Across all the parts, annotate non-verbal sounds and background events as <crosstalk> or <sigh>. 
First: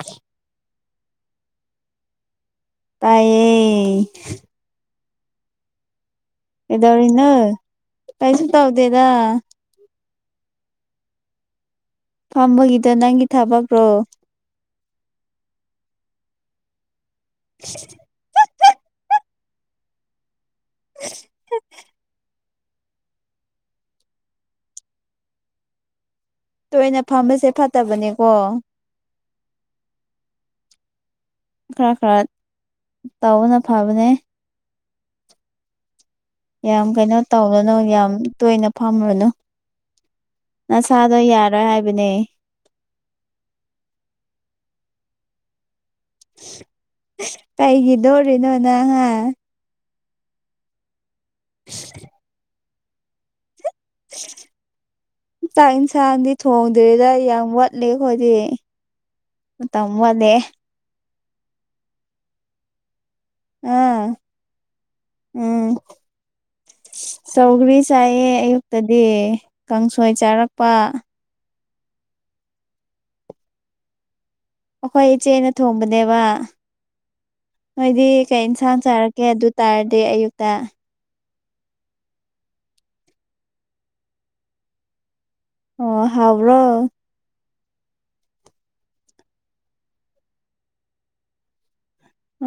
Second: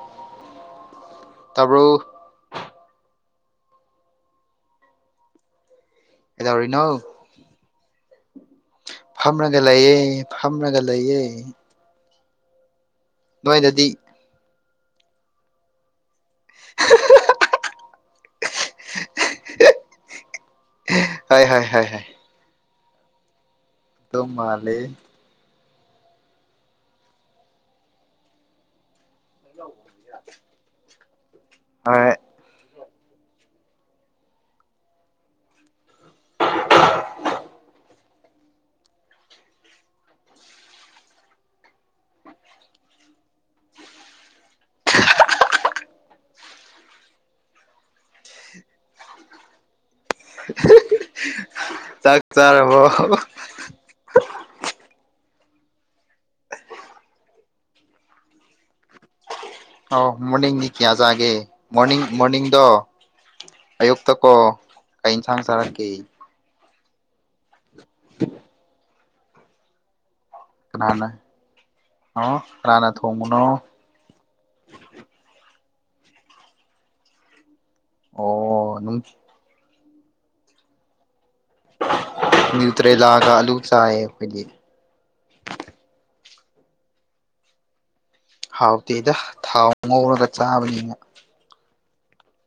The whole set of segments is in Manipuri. ꯑ ꯇꯥꯔꯕꯣ ꯇꯦ ꯀꯩꯗꯧꯔꯤꯅꯣ ꯀꯩꯁꯨ ꯇꯧꯗꯦꯗ ꯐꯝꯔꯒ ꯂꯩꯌꯦ ꯊꯅꯒ ꯂꯩꯌꯦ ꯐꯥꯝꯕꯒꯤꯗ ꯅꯪꯒꯤ ꯊꯥꯕꯕ꯭ꯔꯣ ꯅꯣꯏꯗꯗꯤ <inaudible> ꯆꯠꯇ ꯍ ꯍꯣꯏ ꯍ ꯑꯣꯃꯂꯦ ꯇꯣꯏꯅ ꯐꯝꯕꯁꯦ ꯐꯠꯇꯕꯅꯦꯀꯣ ꯩꯅ ꯈꯔ ꯈꯔ ꯇꯧꯕꯅ ꯐꯕꯅꯦ ꯌꯥꯝ ꯀꯩꯅꯣ ꯇꯧꯗꯅꯨ ꯌꯥꯝ ꯇꯣꯏꯅ ꯐꯝꯔꯨꯅꯨ ꯅꯁꯥꯗꯣ ꯌꯥꯔꯣꯏ ꯍꯥꯏꯕꯅꯦ <inaudible> ꯀꯩꯒꯤꯗꯧꯔꯤꯔꯤ ꯅꯣ ꯅꯪꯉ ꯆꯥꯛ ꯆꯔꯦꯥꯎ <inaudible> ꯇꯥꯛꯟꯁꯥꯡꯗꯤ ꯊꯣꯡꯗ꯭ꯔꯦꯗ ꯌꯥꯝ ꯋꯥꯠꯂꯦ ꯈꯣꯏꯗꯤꯛ ꯃꯇꯝ ꯑ ꯃꯣꯔꯅꯤꯡꯗꯤ ꯀꯌꯥ ꯆꯥꯒꯦ ꯃꯣꯔꯅꯤꯡ ꯃꯣꯔꯅꯤꯡꯗꯣ ꯑꯥ ꯑꯌꯨꯛꯇ ꯀꯣ ꯀ ꯏꯟꯁꯥꯡ ꯆꯥꯔꯛꯀꯦ ꯆꯧꯒ꯭ꯔꯤ ꯆꯥꯏꯑ ꯑꯌꯨꯛꯇꯗꯤ ꯀꯥꯡꯁꯣꯏ ꯆꯥꯔꯛꯄ ꯑ ꯔꯔꯅ ꯊꯣꯡꯉꯅꯣ ꯑꯩꯈꯣꯏ ꯏꯆꯦꯅ ꯊꯣꯡꯕꯅꯦꯕ ꯍꯣꯏꯗꯤ ꯑꯣ ꯀꯩ ꯏꯟꯁꯥꯡ ꯆꯥꯔꯛꯀꯦ ꯑꯗꯨ ꯇꯥꯔꯗꯤ ꯑꯌꯨꯛꯇ ꯅ꯭ꯌꯨꯇ꯭ꯔꯦꯂꯥꯒ ꯑꯂꯨ ꯆꯥꯏꯌꯦ ꯍꯥꯏꯣꯏꯗꯤ ꯑꯣ ꯍꯥꯎ꯭ꯔꯣ ꯍꯥꯎꯇꯦꯗ ꯊꯥꯎ ꯉꯧꯔꯒ ꯆꯥꯕꯅꯤꯅ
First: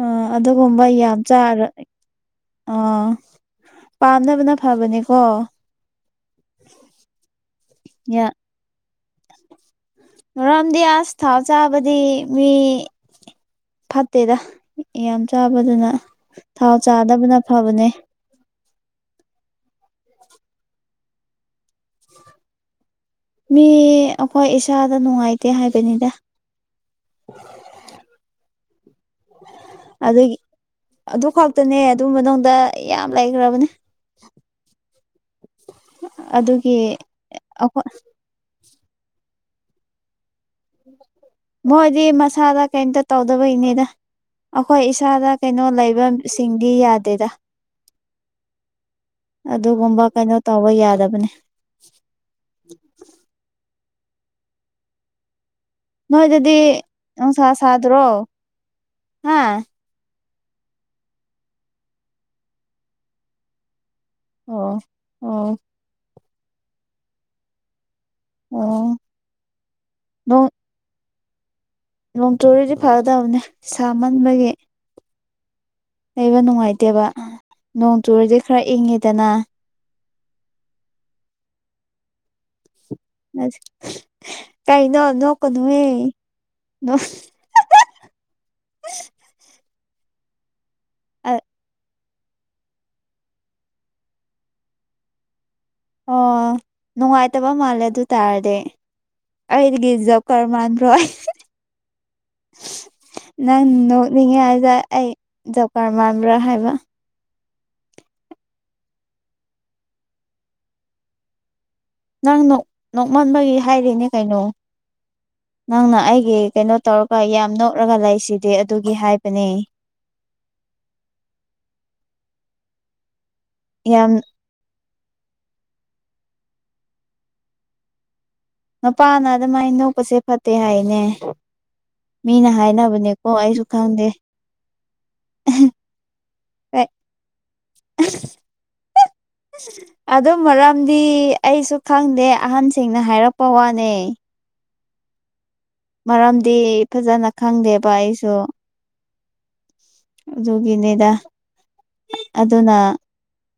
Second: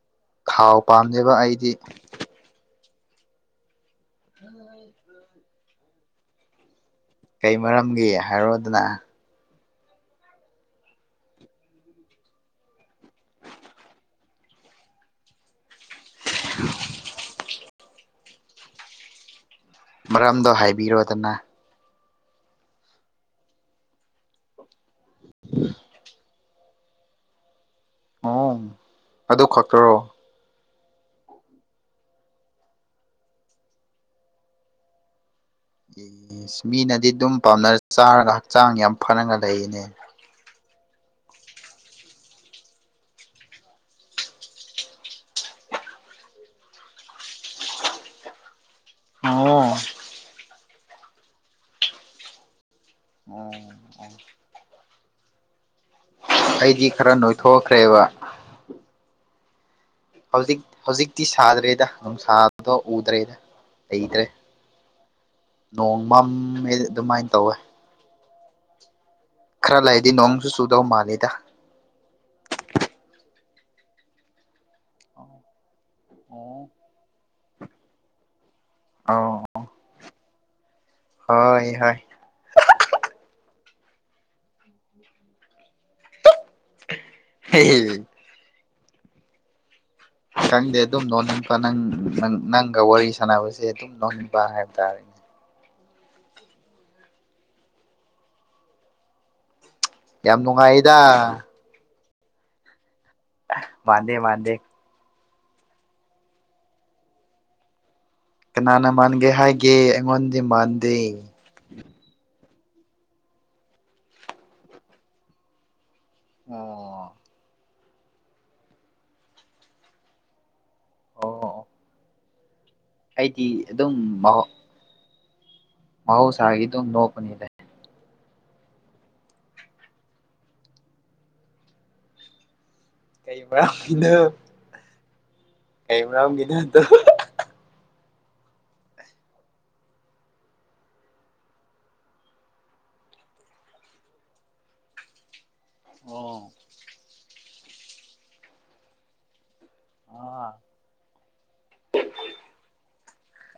ꯑ ꯊꯥꯎ ꯑꯗꯨꯒꯨꯝꯕ ꯌꯥꯝ ꯄꯥꯝꯗꯦꯕ ꯆꯥꯔ ꯑꯩꯗꯤ ꯑꯥ ꯄꯥꯝꯅꯕꯅ ꯐꯕꯅꯤꯀꯣ ꯀꯩ ꯃꯔꯝꯒꯤ ꯍꯥꯏꯔꯣꯗꯅ ꯃꯔ ꯔꯝꯗꯤ ꯑꯁ ꯊꯥꯎꯆꯥꯕꯗꯤ ꯃꯤ ꯑꯠꯇꯦꯗ ꯌꯥꯝ ꯆꯥꯕꯗꯨꯅ ꯊꯥꯎ ꯆꯥꯗꯕꯅ ꯐꯕꯅꯦ ꯃꯔꯝꯗꯣ ꯍꯥꯏꯕꯤꯔꯣꯗꯅ ꯃꯤ ꯑꯩꯈꯣꯏ ꯏꯁꯥꯗ ꯅꯨꯡꯉꯥꯏꯇꯦ ꯍꯥꯏꯕꯅꯤꯗ <inaudible> ꯎ ꯑꯗꯨ ꯈꯛꯇꯔꯣ ꯑꯗꯨꯒꯤ ꯑꯗꯨ ꯈꯛꯇꯅꯦ ꯑꯗꯨ ꯃꯅꯨꯡꯗꯗ ꯌꯥꯝ ꯂꯩꯈ꯭ꯔꯕꯅꯦ ꯑꯦ ꯑꯗꯨꯒꯤ ꯃꯤꯅꯗꯤ ꯑꯗꯨꯝ ꯄꯥꯝꯅꯔ ꯑꯩꯈꯣꯏ ꯆꯥꯔꯒ ꯍꯛꯆꯥꯡ ꯌꯥꯝ ꯐꯔꯒ ꯂꯩꯅꯦ ꯃꯣꯏꯗꯤ ꯃꯁꯥꯗ ꯀꯩꯇ ꯇꯧꯗꯕꯩꯅꯦꯗ ꯑꯩꯈꯣꯏ ꯏꯁꯥꯗ ꯀꯩꯅꯣ ꯂꯩꯕ ꯁꯤꯡꯗꯤ ꯌꯥꯗꯦꯗ ꯑꯣ ꯑꯗꯨꯒꯨꯝꯕ ꯀꯩꯅꯣ ꯇꯧꯕ ꯌꯥꯗꯕꯅꯦ ꯑꯣ ꯅꯣꯏꯗꯗꯤ ꯑꯩꯗꯤ ꯈꯔ ꯅꯨꯡꯁꯥ ꯅꯣꯏꯊꯣꯛꯈ꯭ꯔꯦꯕ ꯁꯥꯗ꯭ꯔꯣ ꯍꯥ ꯍꯧꯖꯤꯛ ꯍꯧꯖꯤꯛꯇꯤ ꯁꯥꯗ꯭ꯔꯦꯗ ꯅꯨꯡꯁꯥꯕꯗꯣ ꯎꯗ꯭ꯔꯦꯗ ꯂꯩꯇ꯭ꯔꯦ ꯑꯣ ꯑꯣ ꯅꯣꯡꯃꯝꯃꯦ ꯑꯗꯨꯃꯥꯏꯅ ꯇꯧꯋꯦ ꯎꯝ ꯈꯔ ꯂꯩꯗꯤ ꯅꯣꯡꯁꯨ ꯆꯨꯗꯧ ꯃꯥꯜꯂꯤꯗ ꯅꯣꯡ ꯇꯨꯗꯤ ꯐꯒꯗꯕꯅꯦ ꯁꯥ ꯃꯟꯕꯒꯤ ꯂꯩꯕ ꯑꯣ ꯅꯨꯡꯉꯥꯏꯇꯦꯕ ꯅꯣꯡ ꯆꯨꯔꯗꯤ ꯈꯔ ꯏꯪꯉꯤꯗꯅ ꯑꯣ ꯍꯣꯏ ꯍꯣꯏ ꯀꯥꯏꯩꯅꯣ ꯅꯣꯛꯀ ꯅꯨꯍꯦ ꯍ ꯈꯪꯗꯦ ꯑꯗꯨꯝꯗꯣ ꯅꯪ ꯄ ꯅꯪ ꯅꯪ ꯅꯪꯒ ꯋꯥꯔꯤ ꯁꯥꯟꯅꯕꯁꯦ ꯑꯗꯨꯝ ꯅꯍꯟꯕ ꯍꯥꯏꯕ ꯇꯥꯔꯦꯅꯦ ꯑꯣ ꯅꯨꯡꯉꯥꯏꯇꯕ ꯃꯥꯜꯂꯦ ꯑꯗꯨ ꯇꯔꯗꯤ ꯌꯥꯝ ꯅꯨꯡꯉꯥꯏꯗ ꯑꯩꯗꯒꯤꯖꯕꯀꯔꯃꯥꯟꯗꯣꯏ ꯃꯥꯟꯗꯦ ꯅꯪꯅꯤꯡꯉꯦ ꯃꯥꯟꯗꯦ ꯍꯥꯏꯖ ꯑꯩ ꯖꯕꯀꯔ ꯃꯥꯟꯕ꯭ꯔꯥ ꯍꯥꯏꯕ ꯀꯅꯥꯅ ꯃꯥꯟꯒꯦ ꯍꯥꯏꯒꯦ ꯑꯩꯉꯣꯟꯗꯤ ꯃꯥꯟꯗꯦ ꯅꯪ ꯅꯣꯛꯃꯟꯕꯒꯤ ꯍꯥꯏꯔꯤꯅꯦ ꯀꯩꯅꯣ ꯅꯪꯅ ꯑꯩꯒꯤ ꯀꯩꯅꯣ ꯑꯣ ꯇꯧꯔꯒ ꯌꯥꯝ ꯅꯣꯛꯂꯒ ꯂꯩꯁꯤꯗꯤ ꯑꯗꯨꯒꯤ ꯍꯥꯏꯕꯅꯦ ꯑꯣ ꯑꯩꯗꯤ ꯑꯗꯨꯝ ꯌꯥꯝ ꯃꯍ ꯃꯎꯁꯒ ꯑꯗꯨ ꯅꯣꯛꯄꯅꯤꯗ ꯅꯨꯄꯥꯅ ꯑꯗꯨꯃꯥꯏꯅ ꯅꯣꯛꯄꯁꯦ ꯐꯠꯇꯦ ꯍꯥꯏꯅꯦ ꯃꯤꯅ ꯍꯥꯏꯅꯕ ꯅꯤꯀꯣ ꯀꯩ ꯑꯏꯁꯨꯈꯦ ꯃꯔꯝꯒꯤꯅꯣ ꯀꯩ ꯔꯝ ꯀꯗꯠꯇ <unintelligible> ꯑꯗꯨ ꯃꯔꯝꯗꯤ ꯑꯩꯁꯨ ꯈꯪꯗꯦ ꯑꯍꯟꯁꯤꯡꯅ ꯍꯥꯏꯔꯛꯄ ꯋꯥꯅꯦ ꯑꯣ ꯃꯔꯝꯗꯤ ꯐꯖꯅ ꯈꯪꯗꯦꯕ ꯑꯩꯁꯨ ꯑꯥ ꯑꯗꯨꯒꯤꯅꯦꯗ ꯑꯗꯨꯅ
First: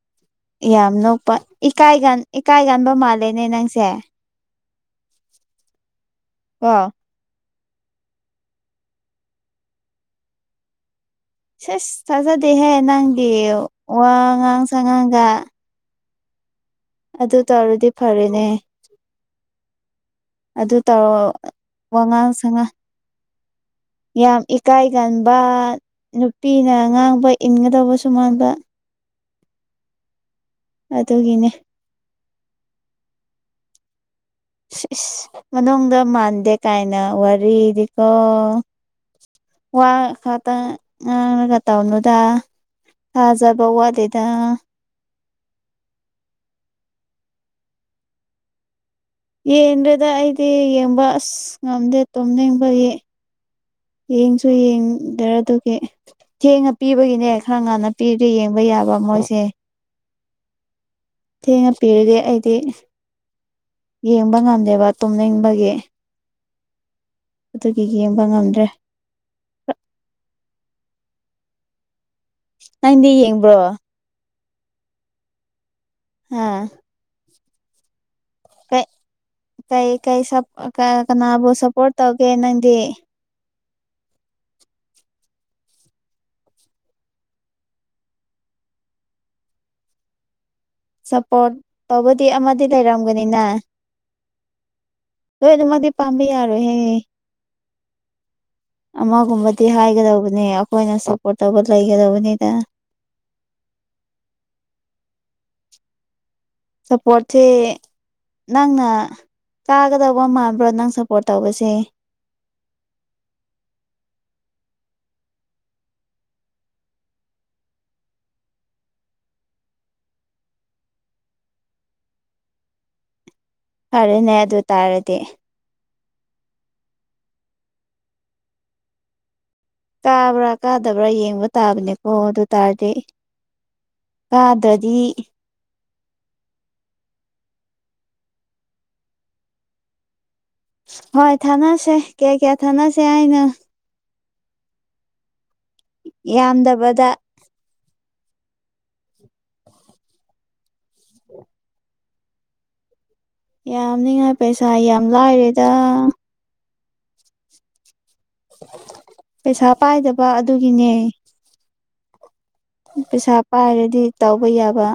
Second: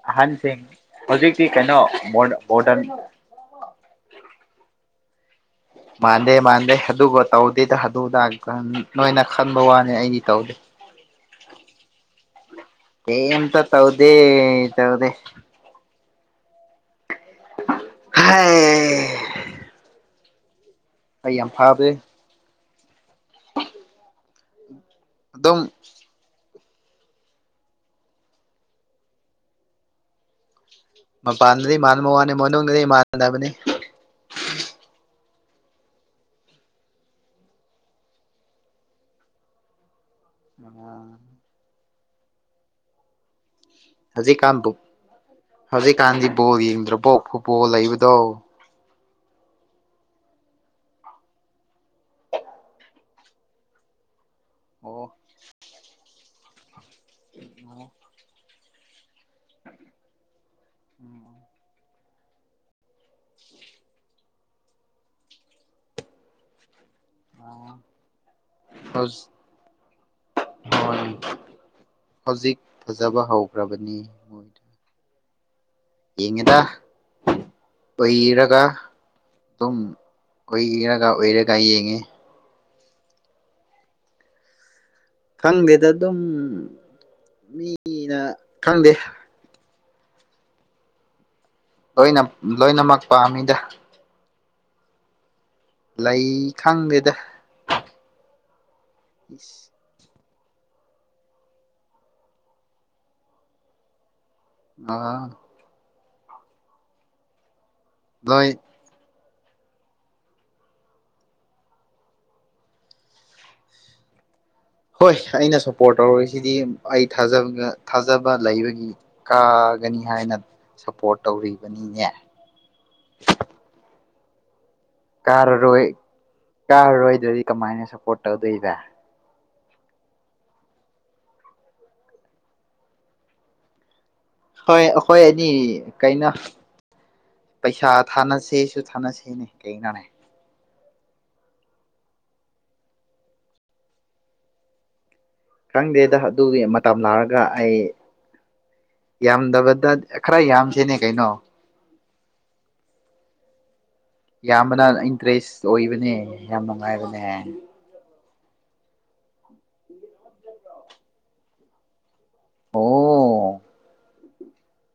ꯑꯍꯟꯁꯤꯡ ꯌꯥꯝ ꯅꯄ ꯍꯧꯖꯤꯛꯇꯤ ꯀꯩꯅꯣ ꯏꯀꯥꯏꯒꯥꯟ ꯃꯣꯗꯔꯟ ꯏꯀꯥꯏꯒꯥꯟꯕ ꯃꯥꯜꯂꯦꯅꯦ ꯅꯪ ꯁꯦ ꯃꯥꯗꯦ ꯃꯥꯥꯟꯗꯦ ꯑꯗꯨ ꯑꯗꯨꯒꯠꯇꯥꯎꯗ ꯑꯇꯩꯇ ꯊꯗꯣꯛꯎ ꯇ ꯅꯣꯏꯅ ꯈꯟꯕ ꯋꯥꯅꯤ ꯑꯩꯗꯤ ꯇꯧꯗꯦ ꯁꯁ ꯊꯥꯖꯗꯦꯍꯦ ꯅꯪꯗꯤ ꯀꯩꯝꯇ ꯇꯧꯗꯦ ꯋꯥ ꯉꯥꯡ ꯇꯧꯗꯦ ꯁꯥꯉꯥꯡꯒ ꯑꯗꯨ ꯇꯧꯔꯗꯤ ꯐꯔꯦꯅꯦ ꯍꯩ ꯑꯗꯨ ꯇꯧꯔ ꯑꯩ ꯌꯥꯝ ꯐꯕꯅꯦ ꯋꯥꯉꯥꯡ ꯁꯉꯥ ꯌꯥꯝ ꯏꯀꯥꯏꯒꯕ ꯑꯗꯨꯝ ꯅꯨꯄꯤꯅ ꯉꯥꯡꯕ ꯏꯟꯒꯗꯧꯕ ꯁꯨ ꯃꯥꯟꯕ ꯑꯗꯨꯒꯤꯅꯦ ꯃꯄꯥꯟꯗꯗꯤ ꯃꯥꯟꯕ ꯋꯥꯅꯤ ꯃꯅꯨꯡꯗꯗꯤꯃꯥꯟꯅꯗꯕꯅꯤ ꯏꯁ ꯏꯁ ꯃꯅꯨꯡꯗ ꯃꯥꯟꯗꯦ ꯀꯥꯏꯅ ꯋꯥꯔꯤꯗꯤꯀꯣ ꯋꯥ ꯈꯇ ꯑ ꯈ ꯇꯅꯗ ꯊꯥꯖ ꯧꯋꯥꯗꯦꯗ ꯍꯧꯖꯤꯛꯀꯥꯟꯕꯨ ꯍꯧꯖꯤꯛꯀꯥꯟꯗꯤ ꯕꯣꯜ ꯌꯦꯡꯗ꯭ꯔꯕꯣ ꯐꯨꯠꯕꯣꯜ ꯂꯩꯕꯗꯣ ꯌꯦꯟꯗ꯭ꯔꯗ ꯑꯩꯗꯤ ꯌꯦꯡꯕ ꯑꯁ ꯉꯝꯗꯦ ꯇꯨꯝꯅꯤꯡꯕꯒꯤ ꯌꯦꯡꯁꯨ ꯌꯦꯡꯗꯔ ꯑꯗꯨꯒꯤ ꯊꯦꯡꯉ ꯄꯤꯕꯒꯤꯅꯦ ꯈꯔ ꯉꯥꯟꯅ ꯄꯤꯗ ꯌꯦ ꯆꯝꯕ ꯌꯥꯕ ꯃꯣꯏꯁꯦ ꯊꯦꯡꯅ ꯄꯤꯔꯒꯦ ꯑꯩꯗꯤ ꯌꯦꯡꯕ ꯉꯝꯗꯦꯕ ꯇꯨꯝꯅꯤꯡꯕꯒꯤ ꯑꯗꯨꯒꯤ ꯌꯦꯡꯕ ꯉꯝꯗ꯭ꯔꯦ ꯍꯣꯏ ꯍꯧꯖꯤꯛ ꯅꯪꯗꯤ ꯐꯖꯕ ꯌꯦꯡꯕ꯭ꯔꯣ ꯍꯧꯈ꯭ꯔꯕꯅꯤ ꯃꯣꯏꯗ ꯑ ꯏꯉꯗ ꯑꯗꯨꯝ ꯀꯩ ꯀꯩ ꯑꯣꯏꯔꯒ ꯀꯅꯥꯕꯨ ꯑꯣꯏꯔꯒ ꯁꯄꯣꯔꯠ ꯌꯦꯡꯉꯦ ꯇꯧꯒꯦ ꯅꯪꯗꯤ ꯈꯪꯗꯦꯗ ꯑꯗꯨꯝ ꯃꯤꯅ ꯈꯪꯗꯦ ꯁꯞꯄꯣꯔꯠ ꯂꯣꯏꯅ ꯇꯧꯕꯗꯤ ꯑꯃꯗꯤ ꯂꯣꯏꯅꯃꯛ ꯂꯩꯔꯝꯒꯅꯤꯅ ꯄꯥꯝꯃꯤꯗ ꯍꯣꯏ ꯑꯗꯨꯃꯗꯤ ꯂꯩ ꯄꯝꯕꯤꯔ ꯍꯦ ꯈꯪꯗꯦꯗ ꯑꯃꯒꯨꯝꯕꯗꯤ ꯍꯥꯏꯒꯗꯧꯕ ꯑꯩꯈꯣꯏꯅ ꯁꯄꯣꯠ ꯇꯧꯕ ꯂꯩꯒꯦꯗꯧꯕꯅꯤꯗ ꯑꯥ ꯁꯞꯄꯣꯔꯠꯁꯦ ꯂꯣꯏ ꯅꯪꯅ ꯆꯥꯒꯗꯧꯕ ꯃꯥꯟꯕ꯭ꯔꯣ ꯅꯪ ꯁꯄꯣꯔꯠ ꯇꯧꯕꯁꯦ ꯍꯣꯏ ꯑꯩꯅ ꯁꯄꯣꯔꯠ ꯇꯧꯔꯔꯤꯁꯤꯗꯤ ꯑꯩ ꯊꯥꯖ ꯊꯥꯖꯕ ꯂꯩꯕꯒꯤ ꯀ ꯐꯒꯅꯤ ꯍꯥꯏꯅ ꯁꯞꯄꯣꯔꯠ ꯇꯧꯔꯤꯕꯅꯤꯅꯦ ꯐꯔꯦꯅꯦ ꯑꯗꯨ ꯇꯥꯔꯗꯤ ꯀꯥꯔꯔꯣꯏ ꯀꯥꯔꯔꯣꯏꯗ꯭ꯔꯗꯤ ꯀꯃꯥꯏꯅ ꯁꯞꯄꯣꯔꯠ ꯇꯧꯗꯣꯏꯕ ꯀꯥꯕ꯭ꯔꯥ ꯀꯥꯗꯕ꯭ꯔꯥ ꯌꯦꯡꯕ ꯇꯥꯕꯅꯦꯀꯣ ꯑꯗꯨ ꯇꯔꯗꯤ ꯍ ꯍꯣꯏ ꯑꯦꯅꯤ ꯀꯩꯅ ꯄꯩꯁꯥ ꯊꯥꯅꯁꯦꯁꯨ ꯊꯥꯅꯁꯦꯅꯦ ꯀꯩꯅꯅꯦ ꯍꯣꯏ ꯊꯥꯅꯁꯦ ꯀꯌꯥ ꯀꯌꯥ ꯊꯥꯅꯁꯦ ꯍꯥꯏꯅꯣ ꯈꯪꯗꯦꯗ ꯑꯗꯨꯒꯤ ꯃꯇꯝ ꯌꯥꯝꯗꯕꯗ ꯂꯥꯛꯂꯒ ꯑꯩ ꯌꯥꯝꯗꯕꯗ ꯈꯔ ꯌꯥꯝꯁꯤꯅꯦ ꯀꯩꯅꯣ ꯌꯥꯝꯅꯤꯉꯥꯏ ꯄꯩꯁꯥ ꯌꯥꯝꯕꯅ ꯌꯥꯝ ꯏꯟꯇꯔꯦꯁ ꯂꯥꯏꯔꯦꯗ ꯑꯣꯏꯕꯅꯦ ꯌꯥꯝ ꯅꯨꯡꯉꯥꯏꯕꯅꯦ ꯄꯩꯁꯥ ꯄꯥꯏꯗꯕ ꯑꯗꯨꯒꯤꯅꯦ ꯑꯣ ꯄꯩꯁꯥ ꯄꯥꯏꯔꯗꯤ ꯇꯧꯕ ꯌꯥꯕ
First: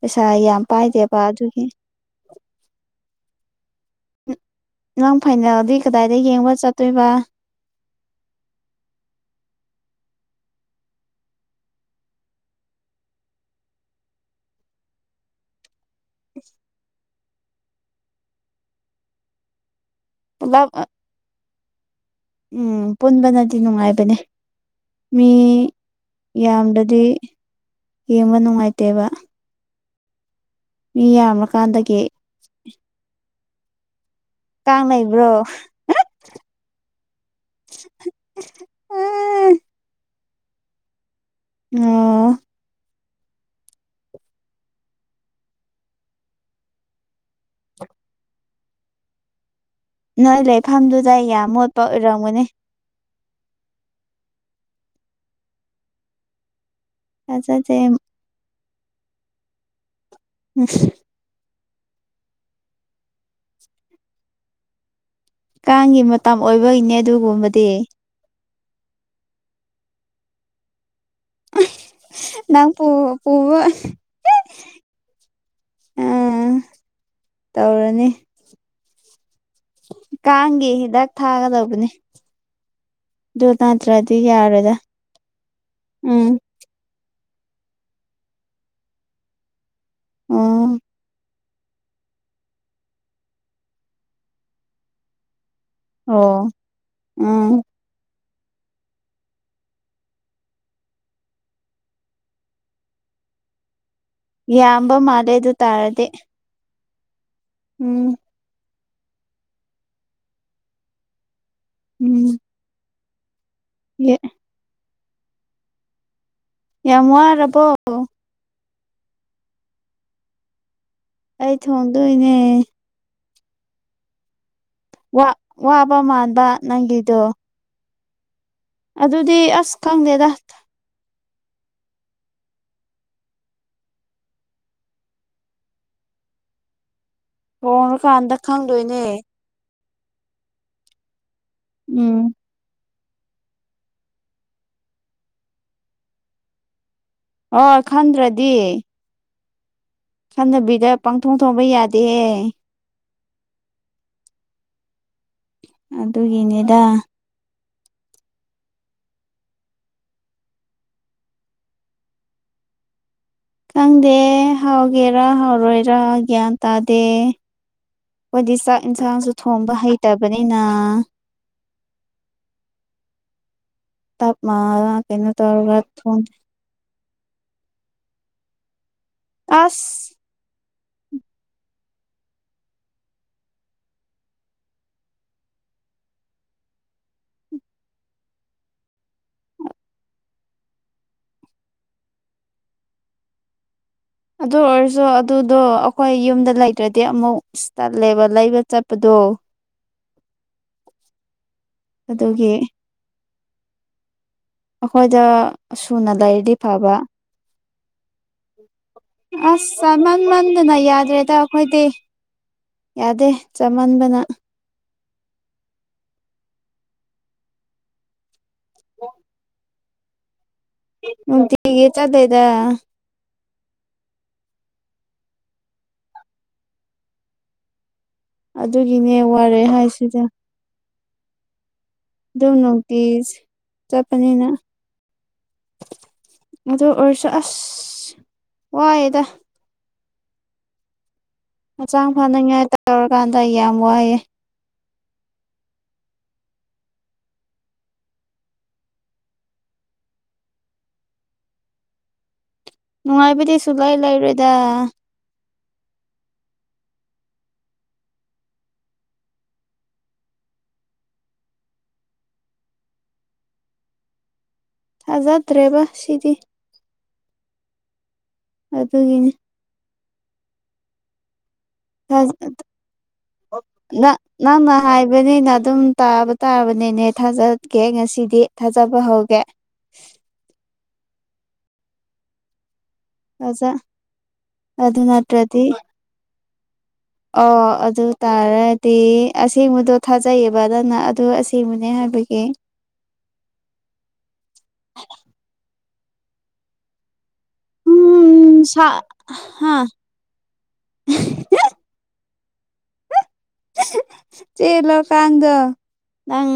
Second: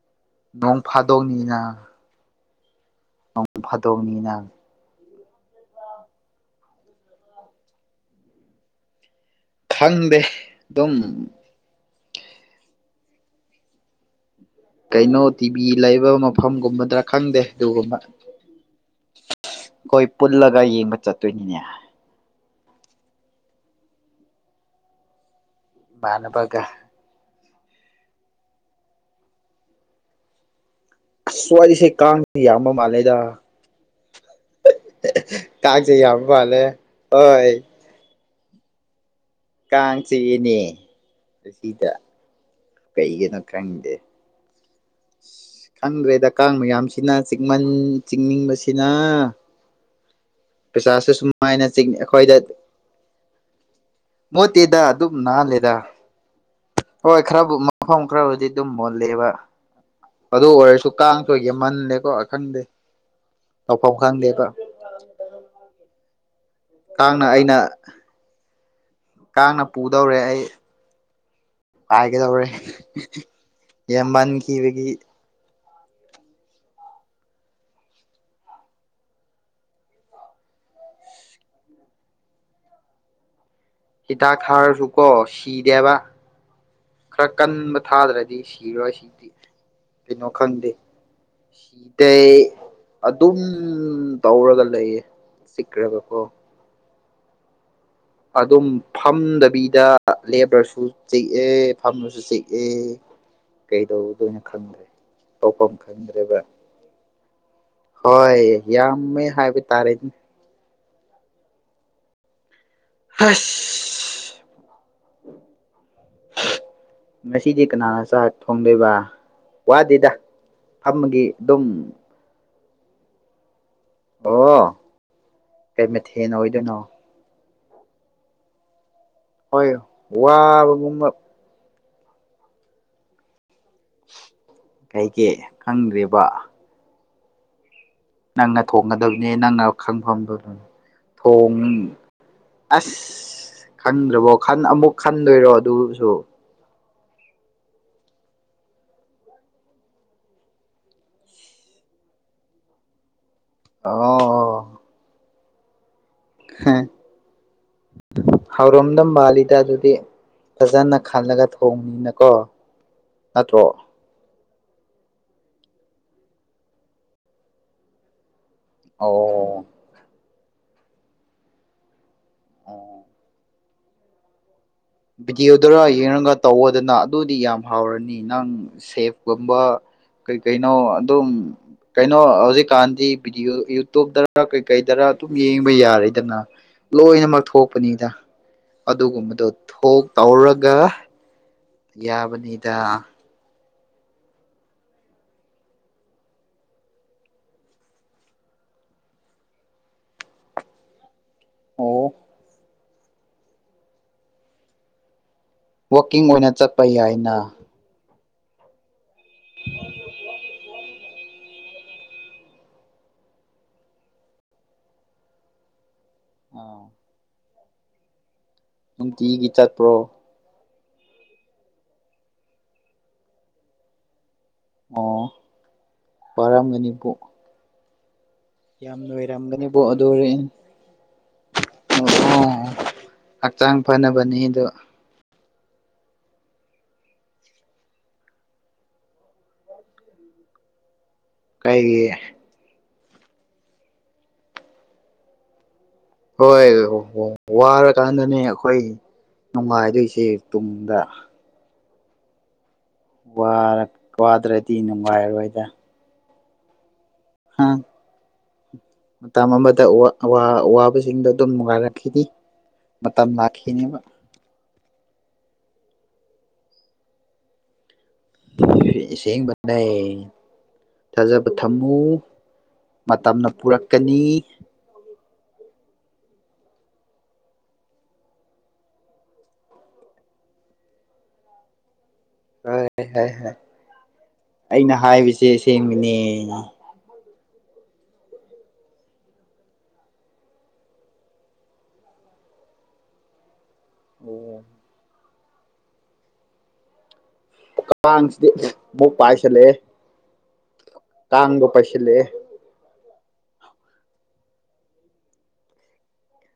ꯄꯩꯁꯥ ꯌꯥꯝ ꯅꯣꯡ ꯄꯥꯏꯗꯦꯕ ꯑꯗꯨꯒꯤ ꯅꯣꯡ ꯐꯥꯗꯣꯛꯅꯤꯅꯪ ꯅꯪ ꯐꯥꯏꯅꯦꯜꯗꯤ ꯀꯗꯥꯏꯗ ꯌꯦꯡꯕ ꯆꯠꯇꯣꯏꯕ ꯈꯪꯗꯦ ꯑꯗꯨꯝ ꯀꯩꯅꯣ ꯇꯤꯚꯤ ꯂꯩꯕ ꯃꯐꯝꯒꯨꯝꯕꯗ꯭ꯔꯥ ꯈꯪꯗꯦ ꯑꯗꯨꯒꯨꯝꯕ ꯑꯩꯈꯣꯏ ꯄꯨꯜꯂꯒ ꯄꯨꯂꯞ ꯌꯦꯡꯕ ꯆꯠꯇꯣꯏꯅꯤꯅꯦ ꯎꯝ ꯄꯨꯟꯕꯅꯗꯤ ꯅꯨꯡꯉꯥꯏꯕꯅꯦ ꯃꯤ ꯏꯃꯥꯟꯅꯕꯒ ꯌꯥꯝꯗꯗꯤ ꯌꯦꯡꯕ ꯅꯨꯡꯉꯥꯏꯇꯦꯕ ꯃꯤ ꯑꯁ ꯋꯥꯔꯤꯁꯦ ꯌꯥꯝꯔꯀꯥꯟꯗꯒꯤ ꯀꯥꯡꯁꯦ ꯌꯥꯝꯕ ꯃꯥꯜꯂꯦꯗ ꯀꯥꯡ ꯂꯩꯕ꯭ꯔꯣ ꯀꯥꯡꯁꯦ ꯌꯥꯝ ꯃꯥꯜꯂꯦ ꯍꯣꯏ ꯀꯥꯡ ꯆꯤꯛ ꯏꯅꯦ ꯑ ꯀꯩꯒꯅ ꯈ꯭ꯔꯪꯗꯦ <inaudible> ꯈꯪꯗ꯭ꯔꯦꯗ ꯀꯥꯡ ꯃꯌꯥꯝꯁꯤꯅ ꯆꯤꯛꯃꯟ ꯆꯤꯛꯅꯤꯡꯕꯁꯤꯅ ꯅꯣꯏ ꯄꯩꯁꯥꯁꯦ ꯂꯩꯐꯝꯗꯨꯗ ꯌꯥꯝ ꯁꯨꯃꯥꯏꯅ ꯃꯣꯠꯄ ꯆꯤꯡ ꯑꯩꯈꯣꯏꯗ ꯑꯣꯏꯔꯝꯒꯅꯤ ꯃꯣꯠꯇꯦꯗ ꯑꯗꯨꯝ ꯅꯥꯍꯜꯂꯦꯗ ꯍꯣꯏ ꯈꯔꯕꯨ ꯊꯥꯖꯗꯦ ꯃꯐꯝ ꯈꯔꯕꯨꯗꯤ ꯑꯗꯨꯝ ꯃꯨꯜꯂꯦꯕ ꯑꯗꯨ ꯑꯣꯏꯔꯁꯨ ꯀꯥꯡꯊ ꯌꯥꯝꯃꯜꯂꯦꯀꯣ ꯈꯪꯗꯦ ꯇꯧꯐꯝ ꯈꯪꯗꯦꯀꯣ ꯑꯉꯥꯡꯒꯤ ꯃꯇꯝ ꯑꯣꯏꯕꯒꯤꯅꯦ ꯑꯩꯅ ꯑꯗꯨꯒꯨꯝꯕꯗꯤ ꯀꯥꯡꯅ ꯄꯨꯗꯧꯔꯦ ꯑꯩ ꯍꯥꯏꯥꯏꯒ ꯇꯧꯔꯦ ꯅꯪ ꯄꯨ ꯄꯨꯕ ꯌꯦꯕꯥꯟ ꯀꯕ ꯑꯥ ꯇꯧꯔꯅꯤ ꯀꯥꯡꯒꯤꯦ ꯍꯤꯗꯥꯛ ꯊꯥꯒꯗꯧꯕꯅꯦ ꯁꯤꯇꯥ ꯈꯥꯔꯁꯨꯨꯀ ꯁꯤꯗꯦꯕ ꯎꯝ ꯈꯔ ꯀꯟꯕ ꯊꯥꯗ꯭ꯔꯗꯤ ꯁꯤꯔꯣꯏ ꯁꯤꯗꯤ ꯀꯩꯅꯣ ꯈꯪꯗꯦ ꯎꯝ ꯁꯤꯗꯩ ꯑꯗꯨꯝ ꯇꯧꯔꯒ ꯂꯩꯌꯦ ꯁꯤꯛ꯭ꯔꯒꯀꯣ ꯑꯣ ꯎꯝ ꯑꯗꯨꯝ ꯐꯝꯗꯕꯤꯗ ꯂꯦꯞ꯭ꯔꯁꯨ ꯆꯤꯛꯑꯦ ꯐꯝꯃꯁꯨ ꯆꯤꯛꯑꯦ ꯀꯩꯗꯧꯗꯣꯏꯅꯣ ꯈꯪꯗ꯭ꯔꯦ ꯌꯥꯝꯕ ꯃꯥꯜꯂꯦ ꯑꯗꯨ ꯇꯧꯐꯝ ꯇꯥꯔꯗꯤ ꯈꯪꯗ꯭ꯔꯦꯕ ꯎꯝ ꯍꯣꯏ ꯌꯥꯝꯃꯦ ꯍꯥꯏꯕ ꯇꯥꯔꯦꯅꯦ ꯎꯝ ꯑꯁ ꯌꯦ ꯌꯥꯝ ꯉꯁꯤꯗꯤ ꯋꯥꯔꯕꯣ ꯀꯅꯥ ꯁꯥ ꯍꯥ ꯊ ꯈꯪꯗꯣꯏꯕ ꯋꯥꯗꯦꯗ ꯐꯝꯃꯒꯤ ꯑꯩ ꯑꯗꯨꯝ ꯊꯣꯡꯗꯣꯏꯅꯦ ꯑꯣ ꯋꯥ ꯀꯩ ꯃꯊꯦꯜ ꯋꯥꯕꯃꯗ ꯑꯣꯏꯗꯣꯏꯅꯣ ꯅꯪꯒꯗꯨ ꯑꯗꯨꯗꯤ ꯍꯣꯏ ꯑꯁ ꯈꯪꯗꯦꯗ ꯋꯥꯕꯒꯨꯝꯕ ꯀꯩꯒꯤꯦ ꯈꯪꯗ꯭ꯦꯔꯤꯕ ꯍ ꯅꯪꯅ ꯊꯣꯡꯒꯗꯕꯅꯦ ꯅꯪꯅ ꯈꯪꯐꯝꯗꯨ ꯑꯗꯨꯝ ꯊꯣꯡꯉ ꯎꯝ ꯑꯁ ꯑ ꯈꯪꯗ꯭ꯔꯕꯣ ꯑꯃꯨꯛ ꯈꯟꯗꯣꯏꯔꯣ ꯑꯗꯨꯁꯨ ꯍꯣꯏ ꯈꯪꯗ꯭ꯔꯗꯤ ꯁꯥꯟꯅꯕꯤꯗ ꯄꯪꯊꯣꯡ ꯊꯣꯡꯕ ꯌꯥꯗꯦꯍꯦ ꯑ ꯑꯗꯨꯒꯤꯅꯤꯗ ꯍꯧꯔꯣꯝꯗꯝ ꯃꯥꯜꯂꯤꯗ ꯑꯗꯨꯗꯤ ꯐꯖꯅ ꯈꯜꯂꯒ ꯊꯣꯡꯅꯤꯅꯀꯣ ꯅꯠꯇ꯭ꯔꯣ ꯈꯪꯗꯦ ꯍꯥꯎꯒꯦꯔ ꯍꯥꯎꯔꯣꯏꯔ ꯒ꯭ꯌꯥꯟ ꯇꯥꯗꯦ ꯑꯩꯈꯣꯏꯗꯤ ꯆꯥꯛ ꯏꯟꯁꯥꯡꯁꯨ ꯑꯣ ꯊꯣꯡꯕ ꯍꯩꯇꯕꯅꯤꯅ ꯑ ꯇꯥ ꯚꯗꯤꯑꯣꯗꯨꯔ ꯌꯦꯡꯉꯒ ꯇꯧꯋꯗꯅ ꯑꯗꯨꯗꯤ ꯌꯥꯝ ꯍꯥꯎꯔꯅꯤ ꯅꯪ ꯁꯦꯞꯀꯨꯝꯕ ꯑꯁ ꯀꯩ ꯀꯩꯅꯣ ꯑꯗꯨꯝ ꯀꯩꯅꯣ ꯍꯧꯖꯤꯛꯀꯥꯟꯗꯤ ꯚꯗꯤꯑꯣ ꯌꯨꯇꯨꯕꯇꯔ ꯀꯩꯀꯩꯗꯔ ꯑꯗꯨꯝ ꯌꯦꯡꯕ ꯌꯥꯔꯦꯗꯅ ꯂꯣꯏꯅꯃꯛ ꯊꯣꯛꯄꯅꯤꯗ ꯑꯗꯨꯒꯨꯝꯕꯗꯣ ꯊꯣꯛ ꯇꯧꯔꯒ ꯌꯥꯕꯅꯤꯗ ꯑꯗꯨ ꯑꯣꯏꯔꯁꯨ ꯑꯗꯨꯗꯣ ꯑꯩꯈꯣꯏ ꯌꯨꯝꯗ ꯂꯩꯇ꯭ꯔꯗꯤ ꯑꯃꯨꯛ ꯇꯜꯂꯦꯕ ꯂꯩꯕ ꯆꯠꯄꯗꯣ ꯑꯣ ꯑꯣ ꯑꯗꯨꯒꯤ ꯑꯩꯈꯣꯏꯗ ꯁꯨꯅ ꯋꯥꯛꯀꯤꯡ ꯑꯣꯏꯅ ꯂꯩꯔꯤꯗꯤ ꯆꯠꯄ ꯐꯕ ꯌꯥꯏꯅ ꯑꯁ ꯆꯥ ꯃꯟ ꯃꯟꯗꯅ ꯌꯥꯗ꯭ꯔꯦꯗ ꯑꯩꯈꯣꯏꯗꯤ ꯌꯥꯗꯦ ꯆꯃꯟꯕꯅ ꯑꯥ ꯅꯨꯡꯇꯤꯒꯤ ꯆꯠꯄ꯭ꯔꯣ ꯃꯒ ꯌꯦ ꯆꯗꯩꯗ ꯑꯣ ꯄꯔꯝꯒꯅꯤꯕꯨ ꯑꯗꯨꯒꯤꯅꯦ ꯋꯥꯔꯦ ꯑꯗꯨ ꯍꯥꯏꯁꯤꯗ ꯑꯣ ꯗ ꯅꯇꯤꯁ ꯍꯛꯆꯥꯡ ꯐꯅꯕꯅꯤ ꯆꯄꯅꯤꯅ ꯑꯗꯣ ꯑꯗꯨ ꯑꯣꯏꯔꯁꯨ ꯑꯁ ꯋꯥꯏꯑꯦꯗ ꯀꯩꯒꯤ ꯍꯛꯆꯥꯡ ꯐꯅꯉꯥꯏ ꯇꯧꯔꯀꯥꯟꯗ ꯑꯩ ꯌꯥꯝ ꯋꯥꯏꯑꯦ ꯍꯣꯏ ꯋꯥꯔꯀꯥꯟꯗꯅꯦ ꯑꯩꯈꯣꯏ ꯅꯨꯡꯉꯥꯏꯗꯣꯏꯁꯦ ꯇꯨꯡꯗ ꯅꯨꯡꯉꯥꯏꯕꯗꯤ ꯋꯥꯔ ꯁꯨꯡꯂꯩ ꯂꯩꯔꯣꯏꯗ ꯋꯥꯗ꯭ꯔꯗꯤ ꯅꯨꯡꯉꯥꯏꯔꯣꯏꯗ ꯍꯥꯥ ꯃꯇꯝ ꯑꯃꯗ ꯑꯕꯁꯤꯡꯗꯣ ꯑꯗꯨꯝ ꯅꯨꯡꯉꯥꯏꯔꯛꯈꯤꯅꯤ ꯃꯇꯝ ꯂꯥꯛꯈꯤꯅꯦꯕ ꯊꯥꯖꯗ꯭ꯔꯦꯕ ꯁꯤꯗꯤ ꯑꯗꯨꯒꯤꯅꯤ ꯁꯦꯡ ꯊꯖ ꯄꯨꯔꯛꯀꯅꯤ ꯅꯪ ꯅ ꯍꯥꯏꯕꯅꯤꯅ ꯑꯗꯨꯝ ꯇꯥꯕ ꯇꯥꯕꯅꯤꯅꯦ ꯊꯥꯖꯀꯦ ꯉꯁꯤꯗꯤ ꯊꯥꯖꯕ ꯍꯧꯒꯦ ꯍꯣꯏ ꯍꯣꯏ ꯍꯣꯏꯣꯏ ꯊꯥꯖ ꯑꯩꯅ ꯑꯗꯨ ꯅꯠꯇ꯭ꯔꯗꯤ ꯍꯥꯏꯕꯁꯦꯁꯦꯡꯕꯅꯦ ꯑꯣ ꯑꯗꯨ ꯇꯥꯔꯗꯤ ꯑꯁꯦꯡꯕꯗꯣ ꯊꯥꯖꯩꯌꯦꯕ ꯅꯪꯅ ꯑꯗꯨ ꯑꯁꯦꯡꯕꯅꯦ ꯍꯥꯏꯕꯒꯤ ꯑꯦꯦ ꯑꯣ ꯀꯥꯡꯁꯤꯗꯤ ꯎꯝ ꯁꯥ ꯑꯃꯨꯛ ꯄꯥꯏꯁꯤꯜꯂꯦ ꯍꯥ ꯀꯥꯡꯗꯣ ꯄꯥꯏꯁꯤꯜꯂꯦ ꯆꯦꯜꯂꯣꯀꯥꯟꯗ ꯅꯪ